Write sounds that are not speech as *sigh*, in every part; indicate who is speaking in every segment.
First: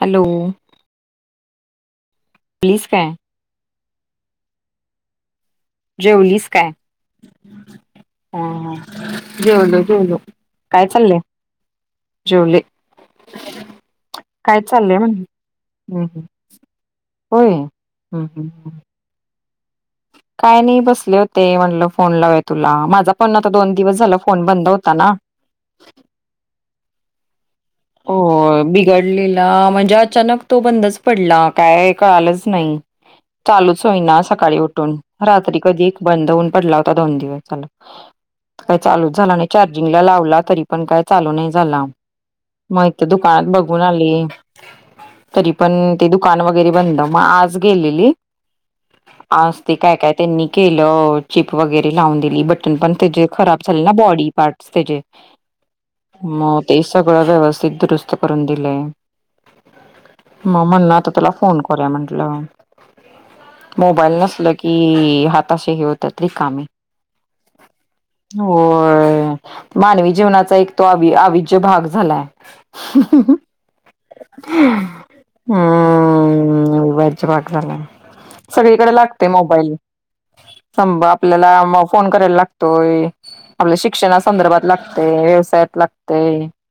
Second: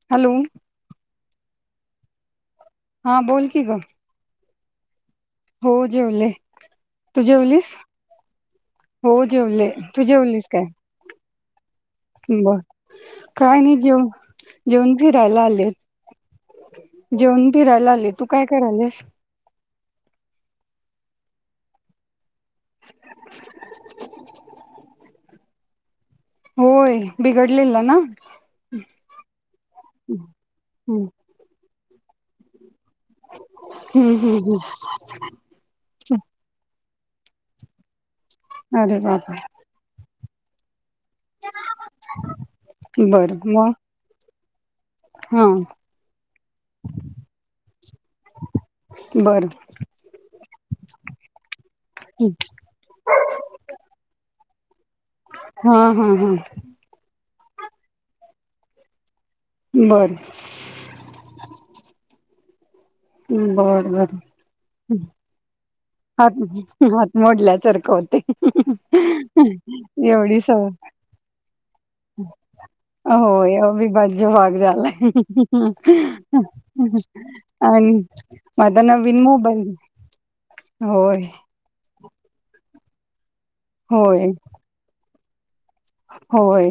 Speaker 1: Hello. जेवलीस काय
Speaker 2: हा बोलकी ग. हो जेवले.
Speaker 1: जेवलीस काय
Speaker 2: तू जेवलीस?
Speaker 1: ह
Speaker 2: हो जेवले.
Speaker 1: जेवलो
Speaker 2: तू
Speaker 1: जेवलो
Speaker 2: जेवलीस काय? बर.
Speaker 1: जेवले
Speaker 2: काय नाही जेव
Speaker 1: काय
Speaker 2: जेऊन
Speaker 1: चाललंय म्हणलं
Speaker 2: फिरायला आले.
Speaker 1: हम्म हम्म. होय
Speaker 2: जेऊन फिरायला आली. तू
Speaker 1: हम्म
Speaker 2: काय
Speaker 1: हम्म हम्म.
Speaker 2: कराल्यास?
Speaker 1: *unintelligible* काय नाही बसले होते. म्हणलं फोन लावूया तुला. माझा पण आता दोन दिवस झाला फोन बंद होता ना. *inaudible*
Speaker 2: होय बी
Speaker 1: हो बिघडलेला, म्हणजे अचानक तो बंदच
Speaker 2: हम्म
Speaker 1: पडला. काय कळालंच नाही. चालूच होईना
Speaker 2: हम्म
Speaker 1: सकाळी उठून, रात्री कधी बंद होऊन पडला आता दोन दिवस झालं. काय
Speaker 2: हम् अरे
Speaker 1: चालूच झाला नाही
Speaker 2: बापरे
Speaker 1: चार्जिंगला लावला तरीपण काय चालू नाही झाला. मग इथ
Speaker 2: बर
Speaker 1: दुकानात
Speaker 2: मग
Speaker 1: बघून आली
Speaker 2: हा
Speaker 1: तरी पण ते दुकान वगैरे बंद. मग आज गेलेले
Speaker 2: बर
Speaker 1: आज ते काय काय त्यांनी केलं. चिप वगैरे लावून दिली बटन पण त्याचे खराब झाले ना बॉडी. पार्टस त्याजे.
Speaker 2: हा हा हा
Speaker 1: मग ते सगळं व्यवस्थित दुरुस्त करून दिलंय.
Speaker 2: बर
Speaker 1: मग म्हणल आता तुला फोन करुया म्हंटलं.
Speaker 2: बर
Speaker 1: मोबाईल
Speaker 2: बर
Speaker 1: नसल की, हाता अशे हे होतात
Speaker 2: हात
Speaker 1: रिकामे.
Speaker 2: हात मोडल्यासारखं होते
Speaker 1: होय मानवी
Speaker 2: एवढी
Speaker 1: जीवनाचा एक तो
Speaker 2: सवय
Speaker 1: अविभाज्य भाग झालाय.
Speaker 2: होय अविभाज्य भाग झालाय.
Speaker 1: हम्म अविभाज्य भाग झालाय
Speaker 2: आण म आता
Speaker 1: सगळीकडे
Speaker 2: नवीन
Speaker 1: लागते
Speaker 2: मोबाईल.
Speaker 1: *inaudible*
Speaker 2: होय
Speaker 1: आपल्याला फोन करायला लागतोय, आपल्या शिक्षणा
Speaker 2: होय
Speaker 1: संदर्भात लागतेय, व्यवसाया लागतंय,
Speaker 2: होय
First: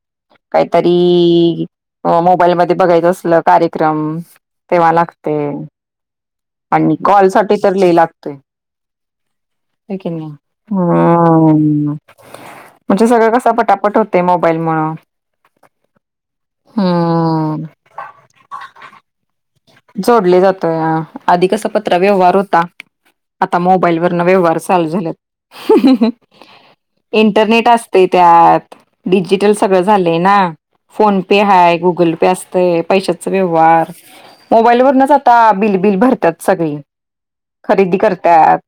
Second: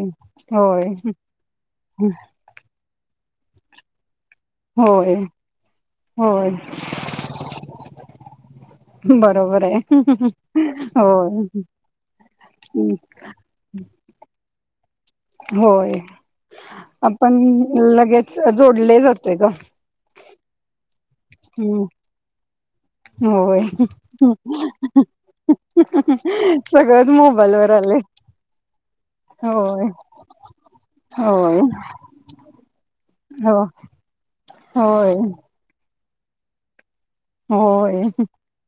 Speaker 2: होय
Speaker 1: काहीतरी मोबाईल मध्ये बघायच असल कार्यक्रम तेव्हा
Speaker 2: होय
Speaker 1: लागतय.
Speaker 2: होय
Speaker 1: आणि कॉल साठी तर लय लागतोय.
Speaker 2: बरोबर आहे
Speaker 1: हाय का नाही.
Speaker 2: होय
Speaker 1: हम्म म्हणजे सगळं कसं पटापट होते मोबाईल मूळ.
Speaker 2: होय. आपण
Speaker 1: हम्म.
Speaker 2: लगेच जोडले जातोय ग.
Speaker 1: जोडले जातोय आ. आधी कसा पत्र व्यवहार होता. आता
Speaker 2: होय
Speaker 1: मोबाईल वरन व्यवहार चालू झालेत.
Speaker 2: सगळंच मोबाईल
Speaker 1: इंटरनेट
Speaker 2: वर आले
Speaker 1: असते त्यात डिजिटल सगळं
Speaker 2: होय
Speaker 1: झाले ना. फोन पे
Speaker 2: होय
Speaker 1: हाय, गुगल पे असतय, पैशाचा
Speaker 2: हो
Speaker 1: व्यवहार मो मोबाईल वरनच
Speaker 2: होय
Speaker 1: आता बिलबिल भरत्यात सगळी, खरेदी
Speaker 2: होय
Speaker 1: करत्यात.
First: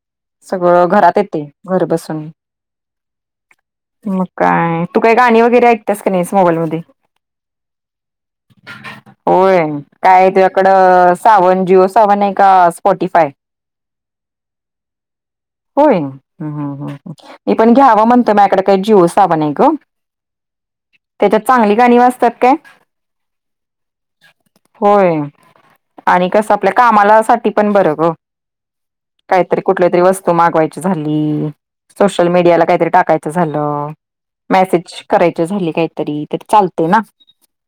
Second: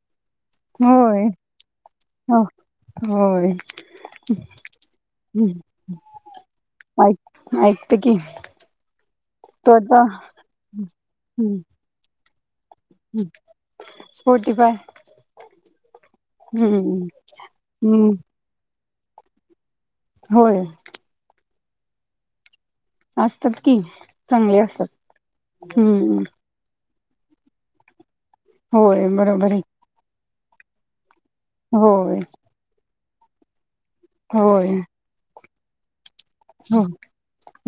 Speaker 1: सगळं घरात
Speaker 2: होय
Speaker 1: येते घर बसून.
Speaker 2: होय.
Speaker 1: मग काय तू काही गाणी वगैरे ऐकतेस का नाहीस, मोबाईल मध्ये.
Speaker 2: ऐक ऐकते की
Speaker 1: होय.
Speaker 2: तो आता
Speaker 1: काय तुझ्याकडे सावन जीओ सावन आहे का स्पॉटीफाय
Speaker 2: फोर्टी फाय.
Speaker 1: होय. ह ह ह मी पण घ्यावं
Speaker 2: हम्म
Speaker 1: म्हणतो मायकड काही जिओसावन हाय ग.
Speaker 2: होय.
Speaker 1: त्याच्यात चांगली गाणी वाजतात काय?
Speaker 2: असतात कि, चांगले असतात
Speaker 1: होय
Speaker 2: हम्म.
Speaker 1: आणि कसं आपल्या कामाला साठी पण बर ग.
Speaker 2: होय बरोबर आहे.
Speaker 1: त मागवायची झाली,
Speaker 2: होय
Speaker 1: सोशल मीडियाला काहीतरी टाकायचं झालं
Speaker 2: होय
Speaker 1: मेसेज करायचे झाले काहीतरी.
Speaker 2: हो
Speaker 1: चालते ना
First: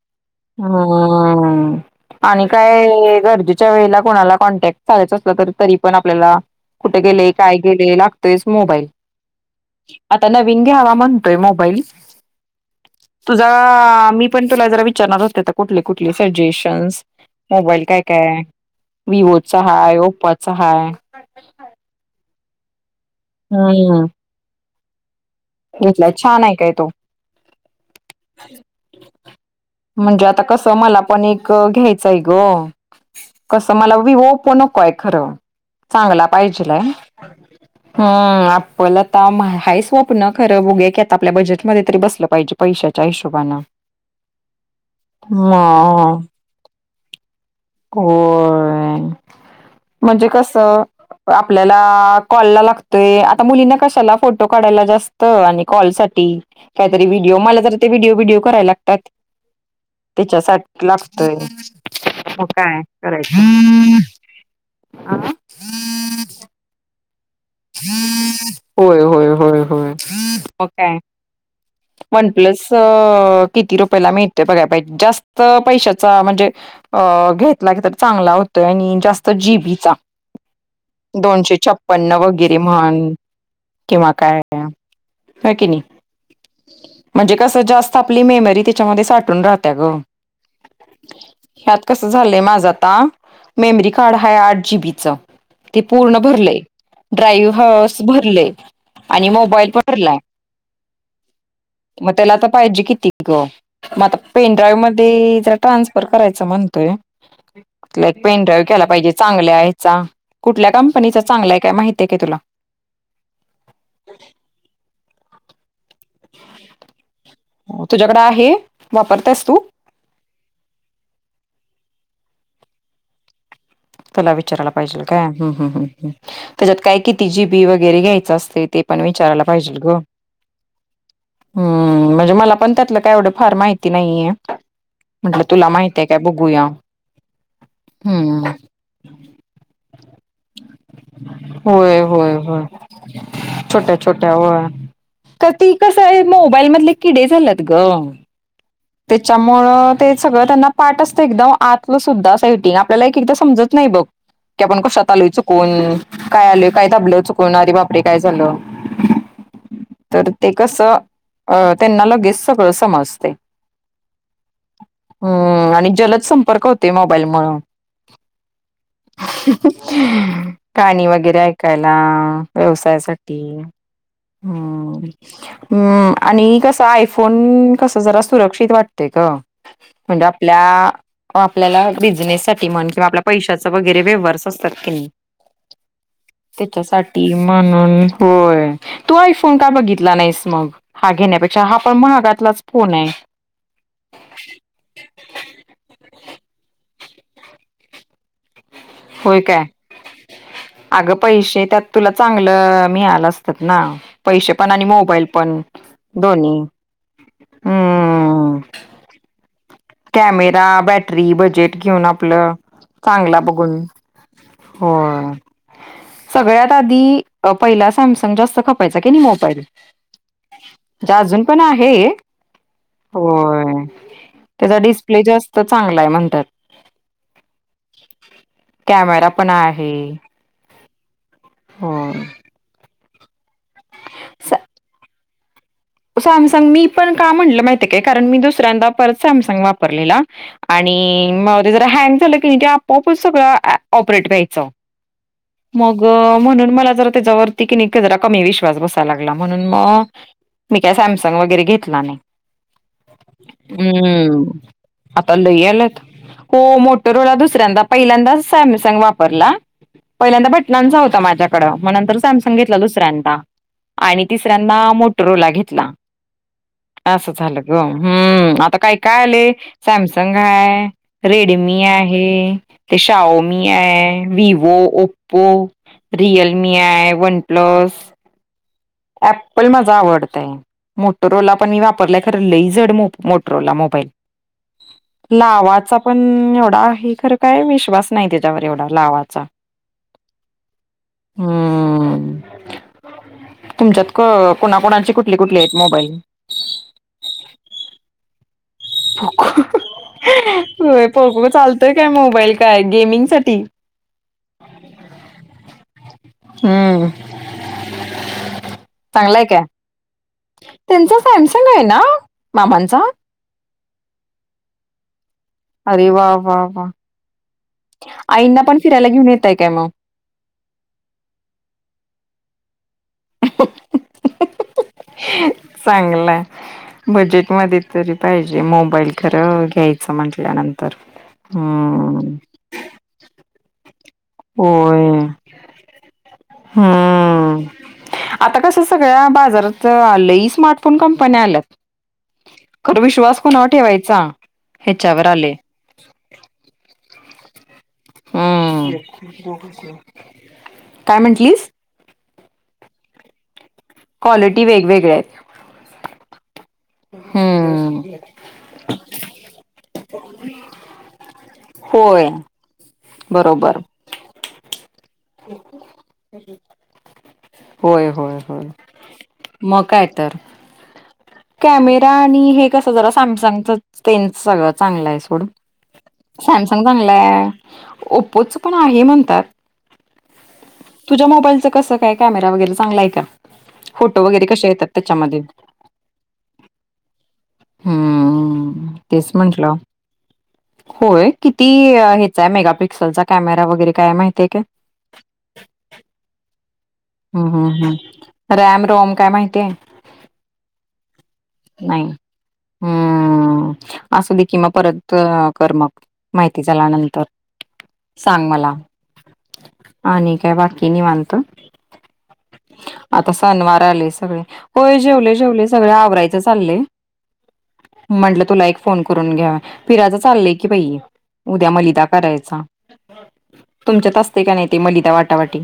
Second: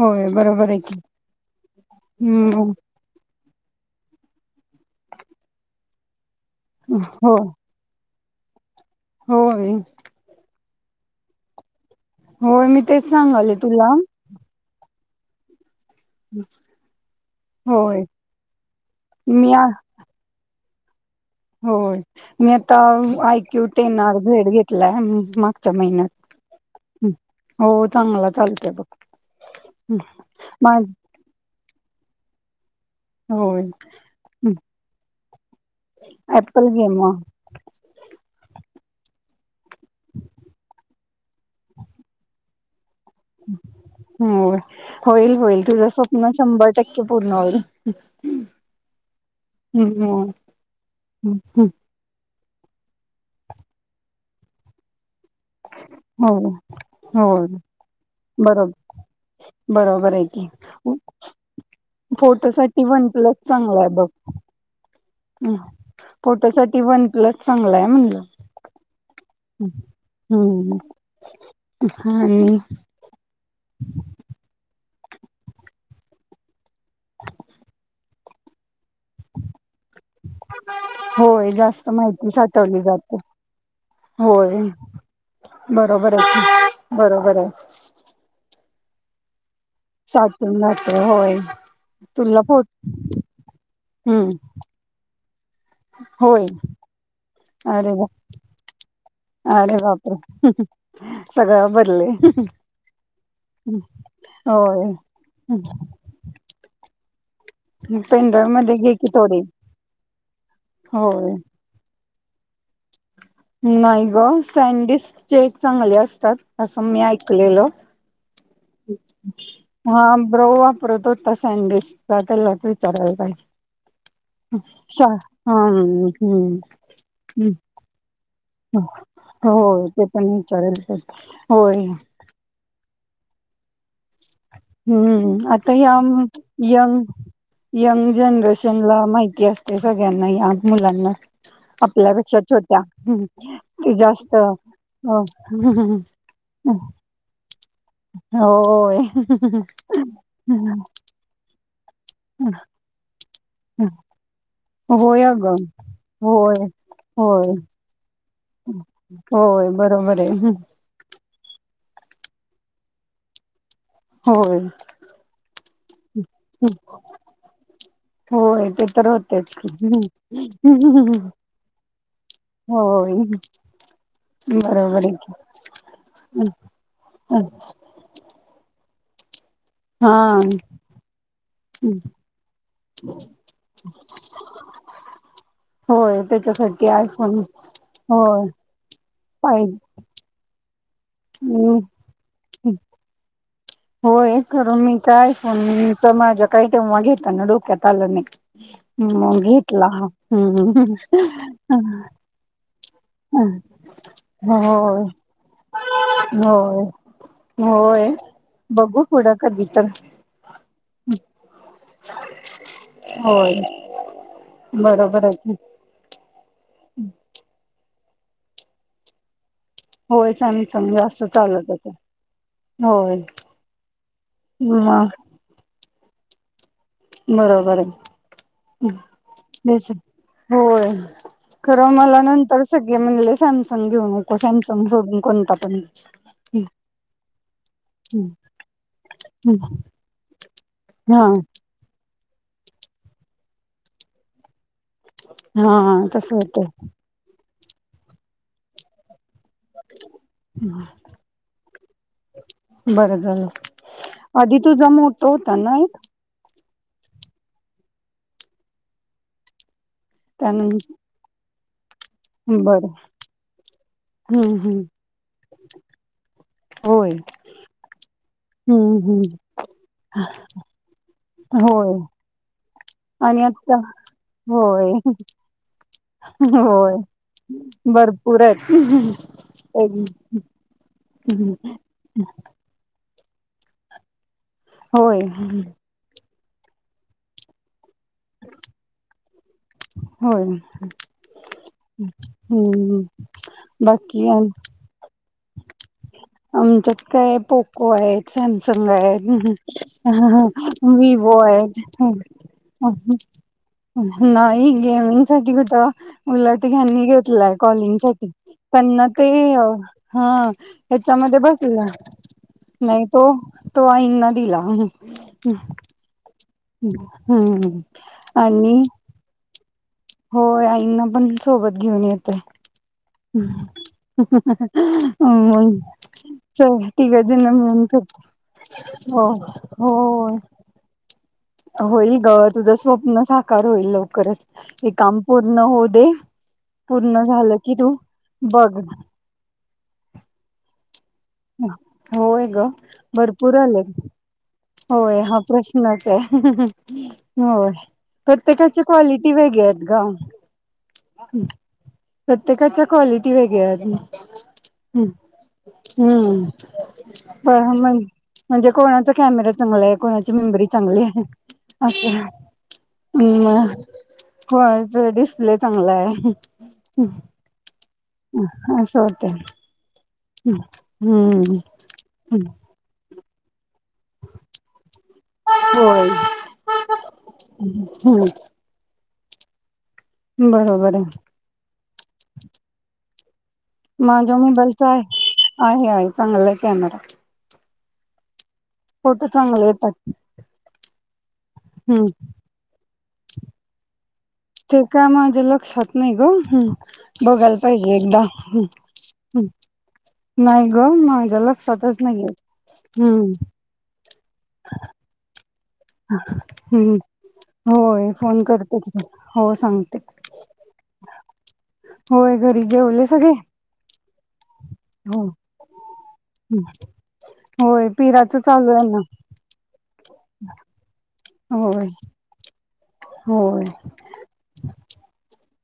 Speaker 2: होय बरोबर आहे की
Speaker 1: हम आणि
Speaker 2: हम्म
Speaker 1: काय गरजेच्या वेळेला कोणाला कॉन्टॅक्ट करायचाचं असलं तर तरी पण आपल्याला कुठे गेले
Speaker 2: हो
Speaker 1: काय गेले लागतोयस मोबाईल
Speaker 2: होय
Speaker 1: मी घ्यावा म्हणते मोबाईल,
Speaker 2: होय मी तेच सांगाले तुला
Speaker 1: तुझा मी पण तुला वि विचारणार होते कुठले कुठले सजेशन मोबाईल काय
Speaker 2: होय
Speaker 1: काय आहे
Speaker 2: मी
Speaker 1: विवोचा
Speaker 2: आ
Speaker 1: हाय ओप्पोचा हाय
Speaker 2: होय मी आता आयक्यू टेन
Speaker 1: हम्म
Speaker 2: आर् झेड घेतलाय. मागच्या
Speaker 1: घेतलाय छान आहे काय तो
Speaker 2: महिन्यात हो चांगला चालत बघ
Speaker 1: म्हणजे आता कस
Speaker 2: माझ
Speaker 1: मला पण एक घ्यायचं ग
Speaker 2: होय
Speaker 1: कसं मला विवो ओपो नकोय खरं चांगला
Speaker 2: ऍपल
Speaker 1: पाहिजे
Speaker 2: गेम
Speaker 1: आपला खरं बघगे की आ आपल्या बजेटमध्ये तरी बसलं पाहिजे पैशा
Speaker 2: हो होईल होईल तुझं
Speaker 1: मग
Speaker 2: स्वप्न शंभर टक्के पूर्ण होईल.
Speaker 1: होय
Speaker 2: हो
Speaker 1: म्हणजे कस आपल्याला कॉ लागतोय आता मुली कशाला फोटो काढायला जास्त आणि कॉल साठी
Speaker 2: हो
Speaker 1: काहीतरी व्हिडिओ
Speaker 2: होय
Speaker 1: मला तर ते व्हिडिओ व्हिडिओ करायला
Speaker 2: बरोबर
Speaker 1: लागतात.
Speaker 2: बरोबर
Speaker 1: त्याच्यासाठी लागतय
Speaker 2: फोटो साठी वन प्लस चांगला आहे बघ
Speaker 1: आ
Speaker 2: ह फोटो साठी वन प्लस चांगलाय म्हणलं
Speaker 1: होय होय होय होय मग काय
Speaker 2: हम्म हा
Speaker 1: वन प्लस किती रुपयाला मिळते बघायला पाहिजे जास्त पैशाचा म्हणजे घेतला क चांगला होतोय आणि जास्त जीबीचा दोनशे छप्पन्न वगैरे
Speaker 2: तघ
Speaker 1: म्हण
Speaker 2: जात
Speaker 1: किंवा काय व्हय कणी
Speaker 2: बरोबर आहे की
Speaker 1: म्हणजे
Speaker 2: बरोबर आहे
Speaker 1: कस जात आपली मेमरी त्याच्यामध्ये साठून राहत ग
Speaker 2: साठून जाते होय
Speaker 1: ह्यात कस झालंय
Speaker 2: तुला फोट
Speaker 1: माझं आता मेमरी कार्ड
Speaker 2: हम्म
Speaker 1: हाय आठ जीबीच ते पूर्ण
Speaker 2: होय
Speaker 1: भरलंय ड्राईव्ह
Speaker 2: अरे
Speaker 1: हास
Speaker 2: वा
Speaker 1: भरले आणि मोबाईल
Speaker 2: अरे
Speaker 1: भरलाय
Speaker 2: बापरे सगळं बदले
Speaker 1: मग त्याला आता पाहिजे किती ग मग आता पेनड्राईव्ह
Speaker 2: होय
Speaker 1: मध्ये जरा ट्रान्सफर करायचां म्हणत पेन
Speaker 2: पेनड्राईव्ह
Speaker 1: ड्राईव
Speaker 2: मध्ये
Speaker 1: घ्यायला
Speaker 2: घे की
Speaker 1: पाहिजे
Speaker 2: थोडी
Speaker 1: चांगल्या ह्याचा कुठल्या कंपनीचा
Speaker 2: होय
Speaker 1: चांगलाय काय माहिती तेक तुला
Speaker 2: जचे एक चांगले असतात असं मी ऐकलेल
Speaker 1: तुला तुझ्याकडे आहे वापरतेस तू
Speaker 2: हा ब्रो वापरत होता सँडविच चा लटरीचारयला पाहिजे
Speaker 1: तेला विचारायला पाहिजेल
Speaker 2: शा
Speaker 1: काय
Speaker 2: हम्म
Speaker 1: ह्
Speaker 2: हम्म
Speaker 1: त्याच्यात काय किती जीबी
Speaker 2: हम्म
Speaker 1: वगैरे घ्यायचं असतय ते पण विचारायला पाहिजे
Speaker 2: हो
Speaker 1: ग
Speaker 2: ते पण विचारायला पाहिजे. होय
Speaker 1: म्हणजे मला पण त्यात काय एवढं फार माहिती नाहीये म्हटलं
Speaker 2: हम्म
Speaker 1: तुला
Speaker 2: आता या
Speaker 1: माहितीय
Speaker 2: आम
Speaker 1: काय बघूया
Speaker 2: यंग यंग
Speaker 1: हम्म
Speaker 2: जनरेशन ला माहिती असते सगळ्यांना या मुलांना
Speaker 1: होय होय
Speaker 2: आपल्यापेक्षा
Speaker 1: होय
Speaker 2: छोट्या ते जास्त
Speaker 1: का ती कसं आहे मोबाईल मधले किडे झाल्यात ग
Speaker 2: होय.
Speaker 1: त्याच्यामुळ ते सगळं त्यांना पाठ असतं एकदम आतलं सुद्धा सेटिंग आपल्याला एक एकदा समजत नाही हो बघ की आपण कशात
Speaker 2: होय
Speaker 1: आलोय
Speaker 2: अगं
Speaker 1: चुकून काय
Speaker 2: होय.
Speaker 1: आलूय काय दाबलं
Speaker 2: होय
Speaker 1: चुकून आरे बापरे काय झालं
Speaker 2: होय बरोबर
Speaker 1: तर
Speaker 2: आहे
Speaker 1: ते कस अ त्यांना लगेच सगळं समजतंय
Speaker 2: होय
Speaker 1: आणि जलद संपर्क होते मोबाईल मूळ.
Speaker 2: होय ते तर होतेच.
Speaker 1: गाणी वगैरे ऐकायला व्यवसायात
Speaker 2: होय
Speaker 1: साठी.
Speaker 2: बरोबर आहे की. हं,
Speaker 1: आणि कस
Speaker 2: हं.
Speaker 1: आयफोन कस जरा सुरक्षित वाटतय ग
Speaker 2: हा
Speaker 1: म्हणजे आपल्या आपल्याला
Speaker 2: हं.
Speaker 1: बिझनेससाठी म्हण किंवा आपल्या पैशाच वगैरे व्यवहार असतील. ख नाही
Speaker 2: होय
Speaker 1: *unintelligible* त्याच्यासाठी
Speaker 2: आयफोन
Speaker 1: म्हणून होय तू आयफोन का
Speaker 2: पाहिजे.
Speaker 1: बघितला नाहीस मग हा घेण्यापेक्षा हा
Speaker 2: हं,
Speaker 1: पण महागातलाच
Speaker 2: हं.
Speaker 1: फोन आहे.
Speaker 2: होय खरं मी काय फोन मी तर माझ्या काय तेव्हा घेताना डोक्यात आलं नाही. मग
Speaker 1: होय काय?
Speaker 2: घेतला
Speaker 1: अगं पैसे
Speaker 2: हा.
Speaker 1: त्यात तुला चांगलं मिळालं असतं ना पैसे पण आणि
Speaker 2: होय
Speaker 1: मोबाईल पण दोन्ही
Speaker 2: होय होय
Speaker 1: हम्म.
Speaker 2: बघू पुढं कधी तर.
Speaker 1: Camera battery budget. घेऊन आपलं चांगला
Speaker 2: होय
Speaker 1: बघून
Speaker 2: बरोबर
Speaker 1: होय.
Speaker 2: आहे की.
Speaker 1: सगळ्यात आधी पहिला सॅमसंग जास्त खपायचा कणी मोबाईल.
Speaker 2: होय सॅमसंग
Speaker 1: म्हणजे
Speaker 2: जास्त
Speaker 1: अजून पण
Speaker 2: चालत होत
Speaker 1: आहे होय त्याचा
Speaker 2: म
Speaker 1: डिस्प्ले जास्त चांगला आहे म्हणतात.
Speaker 2: बरोबर आहे.
Speaker 1: कॅमेरा पण आहे.
Speaker 2: होय खरं मला
Speaker 1: होय.
Speaker 2: नंतरच. म्हण सॅमसंग घेऊ नको सॅमसंग सोडून कोणताही
Speaker 1: सॅमसंग मी पण का म्हणलं माहिती काय कारण मी दुसऱ्यांदा परत सॅमसंग वापरलेला आणि
Speaker 2: हा
Speaker 1: आणि मधी ते जरा हँग झालं की आपोआपच सगळं ऑपरेट व्यायचं.
Speaker 2: हा
Speaker 1: मग
Speaker 2: तस होत
Speaker 1: म्हणून मला जरा त्याच्यावरती कणी जरा कमी विश्वास बसाय लागलय म्हणून मग मी काय सॅमसंग वगैरे घेतला नाय.
Speaker 2: बरं झालं
Speaker 1: हम्म
Speaker 2: आधी तुझा मोठा
Speaker 1: आता
Speaker 2: होता
Speaker 1: लय
Speaker 2: ना एक
Speaker 1: याल्यात हो मोटोरोला दुसऱ्यांदा पहिल्यांदाच सॅमसंग वापरला. पहिल्यांदा
Speaker 2: त्यानंतर
Speaker 1: बटणाचा होता माझ्याकडं. मग नंतर सॅमसंग घेतला
Speaker 2: बरं
Speaker 1: दुसऱ्यांदा आणि
Speaker 2: हम्म हम्म
Speaker 1: तिसऱ्यांदा मोटोरोला घेतला.
Speaker 2: होय हम्म
Speaker 1: अस झालं ग हम्म आता काय काय
Speaker 2: हम्म
Speaker 1: आलंय सॅमसंग हाय री रेडमी
Speaker 2: होय
Speaker 1: आहे
Speaker 2: आणि
Speaker 1: शाओमी
Speaker 2: आता
Speaker 1: आहे व्हिवो
Speaker 2: होय
Speaker 1: ओ रियलमी
Speaker 2: होय
Speaker 1: आय वनप्लस
Speaker 2: भरपूर आहेत
Speaker 1: ॲपल माझा आवडतय मोटरोला पण मी वापरलाय खर लय जड मोप मोटोरोला मोबाईल
Speaker 2: होय
Speaker 1: लावाचा पण एवढा आहे खरं काय विश्वास नाही त्याच्यावर एवढा लावाचा
Speaker 2: होय
Speaker 1: हम्म
Speaker 2: हम्म.
Speaker 1: तुमच्यात क
Speaker 2: बाकी
Speaker 1: कुणाकुणाची कुठली कुठली आहेत मोबाईल.
Speaker 2: आमच्यात काय पोको हाय सॅम सगळाय
Speaker 1: पोको
Speaker 2: हम्म्म हाहा
Speaker 1: होय
Speaker 2: विवो
Speaker 1: पोको
Speaker 2: हाय.
Speaker 1: चालतोय काय मोबाईल काय गेमिंग साठी
Speaker 2: नाही गेमिंग साठी कुठं उलट ह्यांनी
Speaker 1: हम्म
Speaker 2: घेतलाय कॉलिंग साठी. त्यांना ते.
Speaker 1: चांगलाय काय त्यांचा
Speaker 2: हेच्यामध्ये
Speaker 1: सॅमसंग आहे
Speaker 2: बसला
Speaker 1: ना मामांचा
Speaker 2: नाही तो तो आईंना दिला.
Speaker 1: अरे वा वा वा
Speaker 2: हम्म
Speaker 1: आईंना पण
Speaker 2: आणि
Speaker 1: फिरायला घेऊन येताय काय मग.
Speaker 2: होय आईंना पण सोबत घेऊन येतोय. हम्मम मग
Speaker 1: चांगलाय
Speaker 2: च तिघजन मिळून करतय.
Speaker 1: बाई खरं घ्यायचं म्हंटल्यानंतर
Speaker 2: होईल ग तुझं स्वप्न साकार होईल लव खरंच हे काम पूर्ण होऊ दे पूर्ण झालं
Speaker 1: ह्म
Speaker 2: की तू
Speaker 1: आता कस
Speaker 2: बघ
Speaker 1: सगळ्या बाजारातच लय स्मार्टफोन कं पण आलं
Speaker 2: होय ग
Speaker 1: खर विश्वास
Speaker 2: भरपूर
Speaker 1: कोणाव
Speaker 2: आलेत
Speaker 1: ठेवायचा
Speaker 2: होय
Speaker 1: ह्याच्यावर
Speaker 2: हा
Speaker 1: आले
Speaker 2: प्रश्नच अय होय प्रत्येकाची
Speaker 1: हम्म
Speaker 2: क्वालिटी वेगळे हायत ग
Speaker 1: काय म्हंटलीस
Speaker 2: प्रत्येकाच्या क्वालिटी वेगळ्यात
Speaker 1: क्वालिटी
Speaker 2: हम्
Speaker 1: वेगवेगळ्या आहेत
Speaker 2: पण मग
Speaker 1: हम्म
Speaker 2: म्हणजे कोणाचा कॅमेरा चां कोणाची मेंबरी चांगली आहे अस
Speaker 1: होय
Speaker 2: ह्
Speaker 1: बरोबर
Speaker 2: कोणाचा डिस्प्ले चांगलाय
Speaker 1: होय होय होय
Speaker 2: ह अस होतंय
Speaker 1: मग काय तर
Speaker 2: हम्म
Speaker 1: कॅमेरा आणि हे कस जरा सॅमसंगच तेन सगळं चांगलाय सोड
Speaker 2: होय
Speaker 1: सॅमसंग चांगलाय
Speaker 2: हम्म
Speaker 1: ओप्पोच पण आहे म्हण
Speaker 2: बरोबर आहे.
Speaker 1: तुझ्या मोबाईलच कस काय कॅमेरा वगैरे चांगलाय का फोटो वगैरे कशे येतात त्याच्यामध्ये
Speaker 2: चांगलाय कॅमेरा
Speaker 1: हम्म
Speaker 2: फोटू
Speaker 1: तेच
Speaker 2: चांगले
Speaker 1: म्हंटलं
Speaker 2: येतात
Speaker 1: होय किती
Speaker 2: हम्म.
Speaker 1: हेचा मेगा पिक्सल चा कॅमेरा वगैरे काय माहि
Speaker 2: ते काय माझे लक्षात नाही ग
Speaker 1: हम्म
Speaker 2: बघायला
Speaker 1: हम्म
Speaker 2: पाहिजे
Speaker 1: हम्म
Speaker 2: एकदा
Speaker 1: रॅम रोम काय
Speaker 2: हम्म
Speaker 1: माहितीय
Speaker 2: नाही ग माझ्या लक्षातच
Speaker 1: नाही
Speaker 2: नाहीय्य हम्
Speaker 1: हम्म असू दे की मग परत क कर मग माहिती
Speaker 2: हम्म
Speaker 1: झाल्यानंतर
Speaker 2: होय फोन
Speaker 1: सांग मला
Speaker 2: करते की हो सांगते
Speaker 1: आणि काय बाकी निवांत.
Speaker 2: होय घरी जेवले सगळे
Speaker 1: ग होय
Speaker 2: हो
Speaker 1: जेवले जेवले सगळ आवरायच चालले
Speaker 2: होय पिराच
Speaker 1: म्हंटलं तुला
Speaker 2: चालू
Speaker 1: एक
Speaker 2: आहे
Speaker 1: फोन
Speaker 2: ना.
Speaker 1: करून घ्या फिरायचं चाललंय की पाहि उद्या
Speaker 2: होय
Speaker 1: मलिदा करायचा
Speaker 2: होय
Speaker 1: तुमच्यात असते का नाही ते मलिता वाटावाटी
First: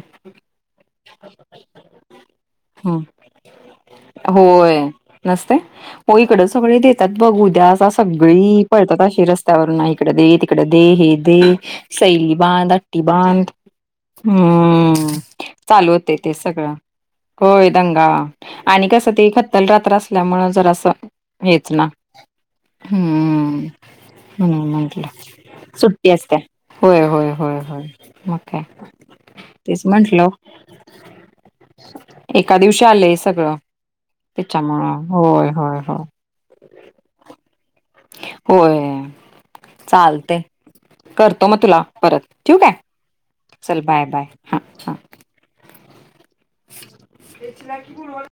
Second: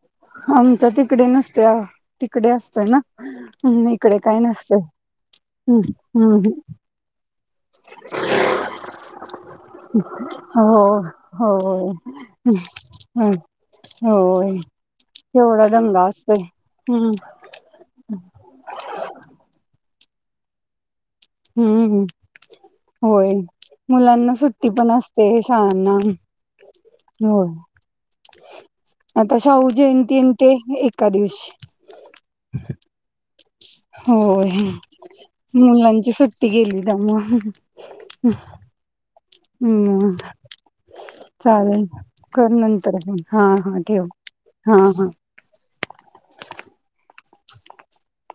Speaker 2: आम त ते तिकडे नसते अ तिकडे असतय
Speaker 1: हं.
Speaker 2: ना हम्म इकडे काही नसत
Speaker 1: होय. नसते?
Speaker 2: हम्
Speaker 1: हो इकडं सगळे देतात बघून सगळी पळतातशी रस्त्यावर नाही इकडे दे तिकडे
Speaker 2: हो.
Speaker 1: दे हे दे
Speaker 2: होय
Speaker 1: सैली बा ही बांध
Speaker 2: होय
Speaker 1: हम्म.
Speaker 2: तेवढं
Speaker 1: चालू होते ते सगळं होय दंगा आणि कसं ते खत्तल रात्र तमळजरसं
Speaker 2: हम्म हम् होय
Speaker 1: हम्म
Speaker 2: मुलांना
Speaker 1: म्हणून
Speaker 2: सुट्ट पण
Speaker 1: म्हंटलं.
Speaker 2: असते शाळांना होय
Speaker 1: ह हो म का
Speaker 2: आता शाहू जयंती म्ह ते एका
Speaker 1: एका
Speaker 2: दिवस
Speaker 1: दिवशी आलंय सगळं.
Speaker 2: होय
Speaker 1: त्याच्यामुळं होय होय
Speaker 2: मुलांची सुट्टी गेली जा मग
Speaker 1: हो चालते करतो मग तुला
Speaker 2: चालेल.
Speaker 1: परत
Speaker 2: कर
Speaker 1: ठीक आहे
Speaker 2: नंतर फोन. हा हा
Speaker 1: चल बाय
Speaker 2: ठेव
Speaker 1: बाय हा हा ते की बूरवा